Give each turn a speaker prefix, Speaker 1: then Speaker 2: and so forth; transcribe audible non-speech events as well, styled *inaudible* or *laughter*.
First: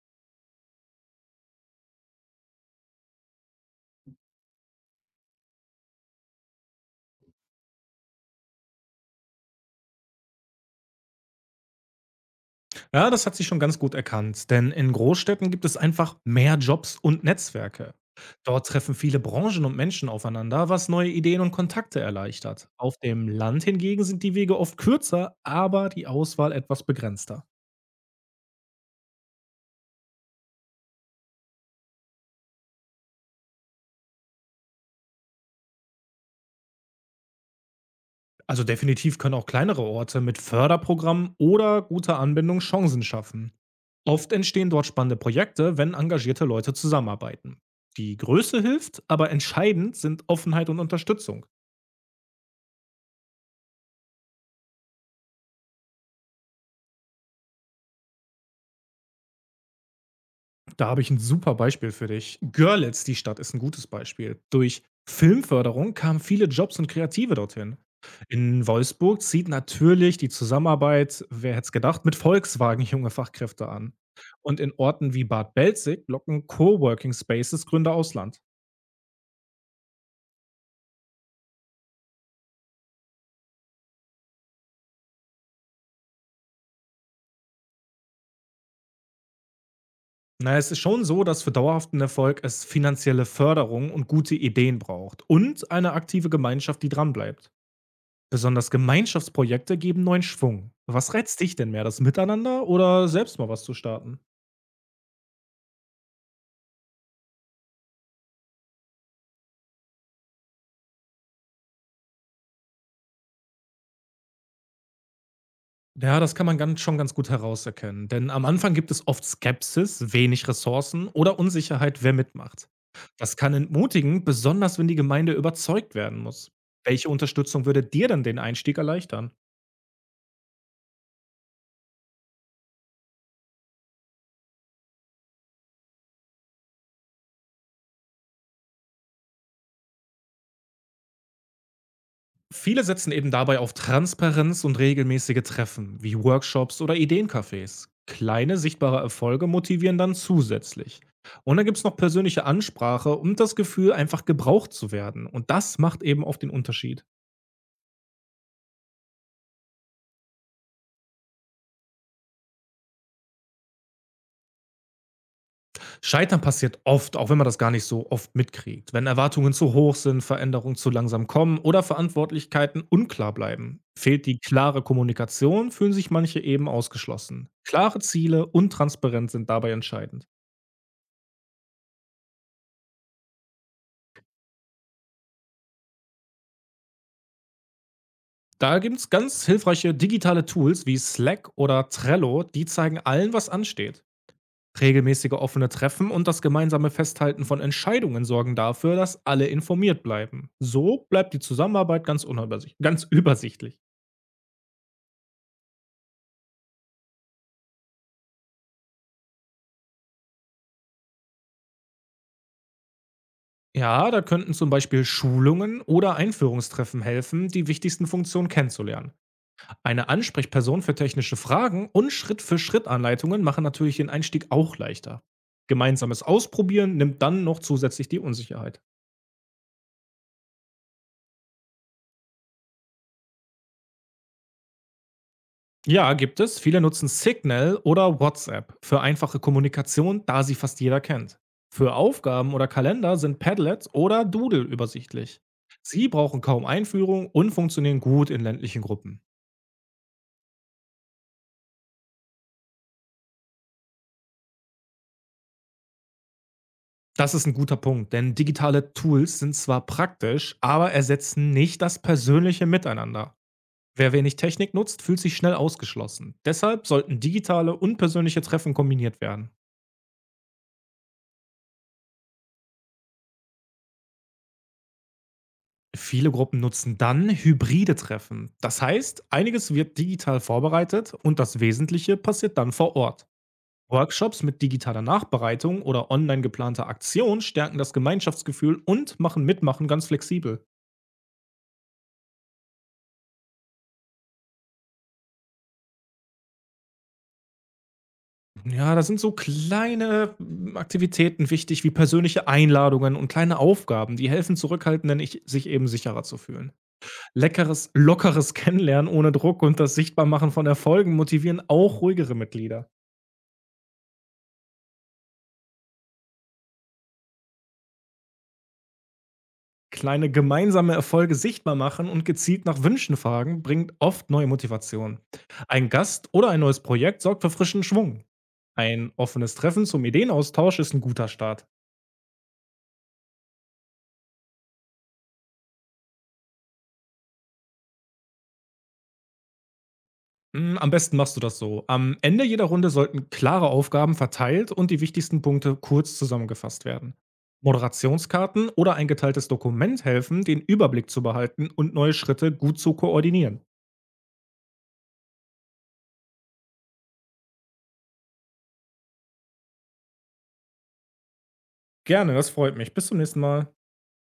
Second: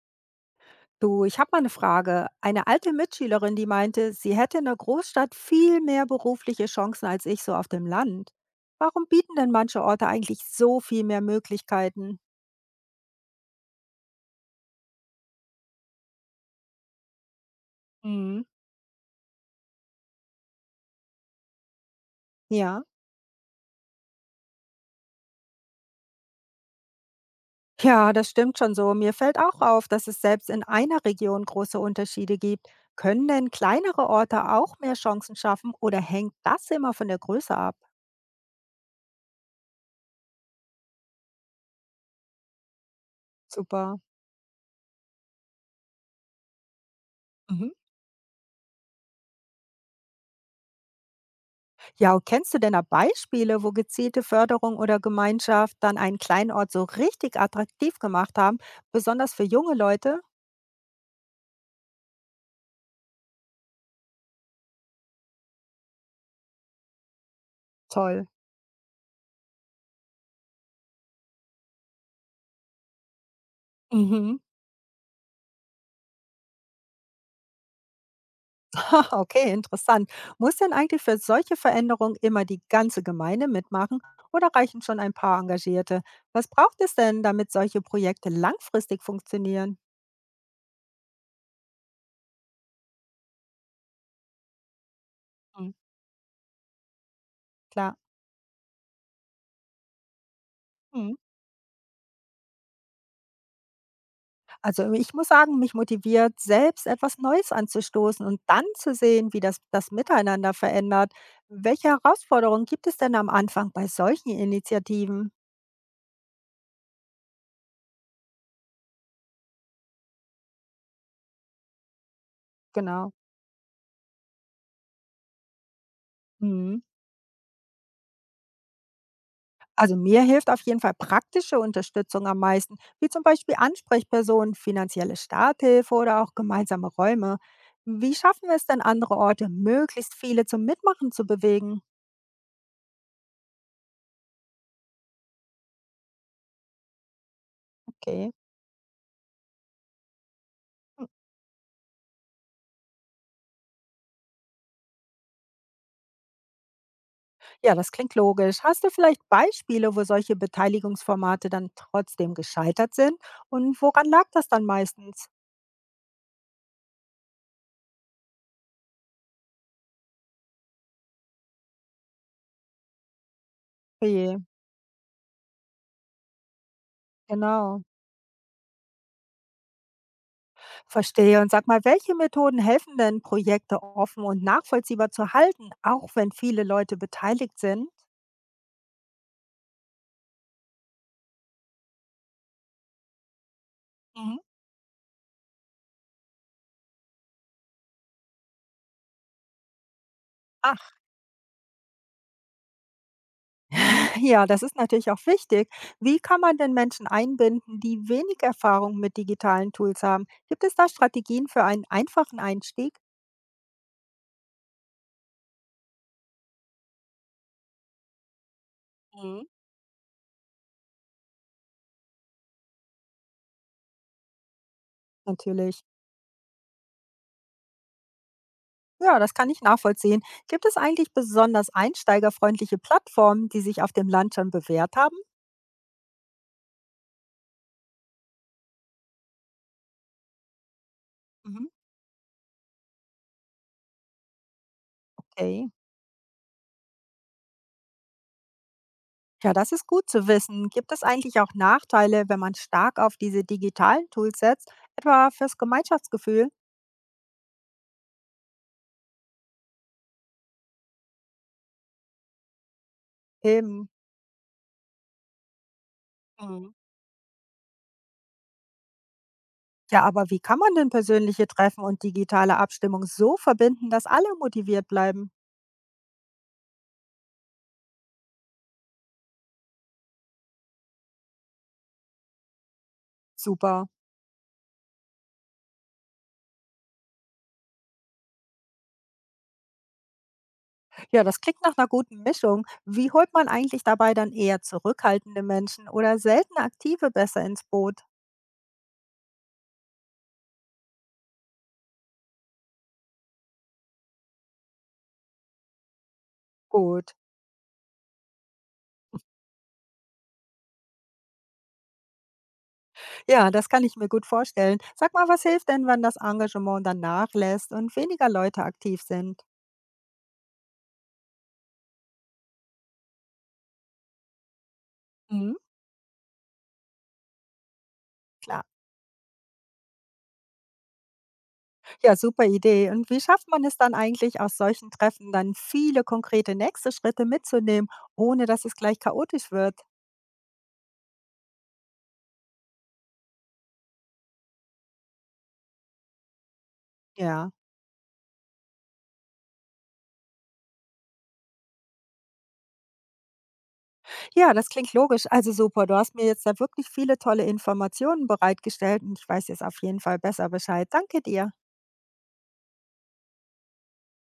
Speaker 1: Du, ich habe mal eine Frage. Eine alte Mitschülerin, die meinte, sie hätte in der Großstadt viel mehr berufliche Chancen als ich so auf dem Land. Warum bieten denn manche Orte eigentlich so viel mehr Möglichkeiten?
Speaker 2: Ja, das hat sie schon ganz gut erkannt, denn in Großstädten gibt es einfach mehr Jobs und Netzwerke.
Speaker 1: Mhm.
Speaker 2: Dort treffen viele Branchen und Menschen aufeinander, was neue Ideen und Kontakte erleichtert.
Speaker 1: Ja.
Speaker 2: Auf dem Land hingegen sind die Wege oft kürzer, aber die Auswahl etwas begrenzter.
Speaker 1: Ja, das stimmt schon so. Mir fällt auch auf, dass es selbst in einer Region große Unterschiede gibt. Können denn kleinere Orte auch mehr Chancen schaffen oder hängt das immer von der Größe ab?
Speaker 2: Also definitiv können auch kleinere Orte mit Förderprogrammen oder guter Anbindung Chancen schaffen.
Speaker 1: Super.
Speaker 2: Oft entstehen dort spannende Projekte, wenn engagierte Leute zusammenarbeiten.
Speaker 1: Mhm.
Speaker 2: Die Größe hilft, aber entscheidend sind Offenheit und Unterstützung.
Speaker 1: Ja, und kennst du denn da Beispiele, wo gezielte Förderung oder Gemeinschaft dann einen Kleinort so richtig attraktiv gemacht haben, besonders für junge Leute?
Speaker 2: Da habe ich ein super Beispiel für dich. Görlitz, die Stadt, ist ein gutes Beispiel. Durch Filmförderung kamen viele Jobs und Kreative dorthin.
Speaker 1: Toll.
Speaker 2: In Wolfsburg zieht natürlich die Zusammenarbeit, wer hätte es gedacht, mit Volkswagen junge Fachkräfte an.
Speaker 1: Mhm. *laughs*
Speaker 2: Und in Orten wie Bad Belzig locken Coworking Spaces Gründer aus Land.
Speaker 1: Ha, okay, interessant. Muss denn eigentlich für solche Veränderungen immer die ganze Gemeinde mitmachen oder reichen schon ein paar Engagierte? Was braucht es denn, damit solche Projekte langfristig funktionieren?
Speaker 2: Na, es ist schon so, dass für dauerhaften Erfolg es finanzielle Förderung und gute Ideen braucht und
Speaker 1: Hm,
Speaker 2: eine aktive Gemeinschaft, die dranbleibt.
Speaker 1: klar.
Speaker 2: Besonders Gemeinschaftsprojekte geben neuen Schwung.
Speaker 1: Hm.
Speaker 2: Was reizt dich denn mehr, das Miteinander oder selbst mal was zu starten?
Speaker 1: Also, ich muss sagen, mich motiviert, selbst etwas Neues anzustoßen und dann zu sehen, wie das Miteinander verändert. Welche Herausforderungen gibt es denn am Anfang bei solchen Initiativen?
Speaker 2: Ja, das kann man schon ganz gut herauserkennen, denn am Anfang gibt es oft Skepsis, wenig Ressourcen oder Unsicherheit, wer mitmacht.
Speaker 1: Genau.
Speaker 2: Das kann entmutigen, besonders wenn die Gemeinde überzeugt werden muss.
Speaker 1: Mhm.
Speaker 2: Welche Unterstützung würde dir denn den Einstieg erleichtern?
Speaker 1: Also mir hilft auf jeden Fall praktische Unterstützung am meisten, wie zum Beispiel Ansprechpersonen, finanzielle Starthilfe oder auch gemeinsame Räume. Wie schaffen wir es denn, andere Orte möglichst viele zum Mitmachen zu bewegen?
Speaker 2: Viele setzen eben dabei auf Transparenz und regelmäßige Treffen, wie Workshops oder Ideencafés.
Speaker 1: Okay.
Speaker 2: Kleine, sichtbare Erfolge motivieren dann zusätzlich. Und dann gibt es noch persönliche Ansprache und das Gefühl, einfach gebraucht zu werden. Und das macht eben oft den Unterschied.
Speaker 1: Ja, das klingt logisch. Hast du vielleicht Beispiele, wo solche Beteiligungsformate dann trotzdem gescheitert sind? Und woran lag das dann meistens?
Speaker 2: Scheitern passiert oft, auch wenn man das gar nicht so oft mitkriegt. Wenn Erwartungen zu hoch sind, Veränderungen zu langsam kommen oder Verantwortlichkeiten unklar bleiben. Fehlt
Speaker 1: Oje,
Speaker 2: die klare Kommunikation, fühlen sich manche eben ausgeschlossen.
Speaker 1: genau.
Speaker 2: Klare Ziele und Transparenz sind dabei entscheidend.
Speaker 1: Verstehe. Und sag mal, welche Methoden helfen denn, Projekte offen und nachvollziehbar zu halten, auch wenn viele Leute beteiligt sind?
Speaker 2: Da gibt es ganz hilfreiche digitale Tools wie Slack oder Trello, die zeigen allen, was ansteht.
Speaker 1: Mhm.
Speaker 2: Regelmäßige offene Treffen und das gemeinsame Festhalten von Entscheidungen sorgen dafür, dass alle informiert bleiben.
Speaker 1: Ach,
Speaker 2: So bleibt die Zusammenarbeit ganz übersichtlich.
Speaker 1: *laughs* ja, das ist natürlich auch wichtig. Wie kann man denn Menschen einbinden, die wenig Erfahrung mit digitalen Tools haben? Gibt es da Strategien für einen einfachen Einstieg?
Speaker 2: Ja, da könnten zum Beispiel Schulungen oder Einführungstreffen helfen, die wichtigsten Funktionen kennenzulernen.
Speaker 1: Mhm.
Speaker 2: Eine Ansprechperson für technische Fragen und Schritt-für-Schritt-Anleitungen machen natürlich den Einstieg auch leichter.
Speaker 1: Natürlich.
Speaker 2: Gemeinsames Ausprobieren nimmt dann noch zusätzlich die Unsicherheit.
Speaker 1: Ja, das kann ich nachvollziehen. Gibt es eigentlich besonders einsteigerfreundliche Plattformen, die sich auf dem Land schon bewährt haben?
Speaker 2: Ja, gibt es. Viele nutzen Signal oder WhatsApp für einfache Kommunikation, da sie fast jeder kennt.
Speaker 1: Mhm.
Speaker 2: Für Aufgaben oder Kalender sind Padlets oder Doodle übersichtlich.
Speaker 1: Okay.
Speaker 2: Sie brauchen kaum Einführung und funktionieren gut in ländlichen Gruppen.
Speaker 1: Ja, das ist gut zu wissen. Gibt es eigentlich auch Nachteile, wenn man stark auf diese digitalen Tools setzt, etwa fürs Gemeinschaftsgefühl?
Speaker 2: Das ist ein guter Punkt, denn digitale Tools sind zwar praktisch, aber ersetzen nicht das persönliche Miteinander.
Speaker 1: Eben.
Speaker 2: Wer wenig Technik nutzt, fühlt sich schnell ausgeschlossen.
Speaker 1: Mhm.
Speaker 2: Deshalb sollten digitale und persönliche Treffen kombiniert werden.
Speaker 1: Ja, aber wie kann man denn persönliche Treffen und digitale Abstimmung so verbinden, dass alle motiviert bleiben?
Speaker 2: Viele Gruppen nutzen dann hybride Treffen. Das heißt, einiges wird digital vorbereitet und das Wesentliche passiert dann vor Ort.
Speaker 1: Super.
Speaker 2: Workshops mit digitaler Nachbereitung oder online geplanter Aktion stärken das Gemeinschaftsgefühl und machen Mitmachen ganz flexibel.
Speaker 1: Ja, das klingt nach einer guten Mischung. Wie holt man eigentlich dabei dann eher zurückhaltende Menschen oder selten aktive besser ins Boot?
Speaker 2: Ja, da sind so kleine Aktivitäten wichtig, wie persönliche Einladungen und kleine Aufgaben, die helfen Zurückhaltenden, sich eben sicherer zu fühlen.
Speaker 1: Gut.
Speaker 2: Leckeres, lockeres Kennenlernen ohne Druck und das Sichtbarmachen von Erfolgen motivieren auch ruhigere Mitglieder.
Speaker 1: Ja, das kann ich mir gut vorstellen. Sag mal, was hilft denn, wenn das Engagement dann nachlässt und weniger Leute aktiv sind?
Speaker 2: Kleine gemeinsame Erfolge sichtbar machen und gezielt nach Wünschen fragen bringt oft neue Motivation.
Speaker 1: Mhm,
Speaker 2: Ein Gast oder ein neues Projekt sorgt für frischen Schwung.
Speaker 1: klar.
Speaker 2: Ein offenes Treffen zum Ideenaustausch ist ein guter Start.
Speaker 1: Ja, super Idee. Und wie schafft man es dann eigentlich aus solchen Treffen dann viele konkrete nächste Schritte mitzunehmen, ohne dass es gleich chaotisch wird?
Speaker 2: Am besten machst du das so. Am Ende jeder Runde sollten klare Aufgaben verteilt und die wichtigsten Punkte kurz zusammengefasst werden.
Speaker 1: Ja.
Speaker 2: Moderationskarten oder ein geteiltes Dokument helfen, den Überblick zu behalten und neue Schritte gut zu koordinieren.
Speaker 1: Ja, das klingt logisch. Also super, du hast mir jetzt da wirklich viele tolle Informationen bereitgestellt und ich weiß jetzt auf jeden Fall besser Bescheid. Danke dir.
Speaker 2: Gerne, das freut mich. Bis zum nächsten Mal.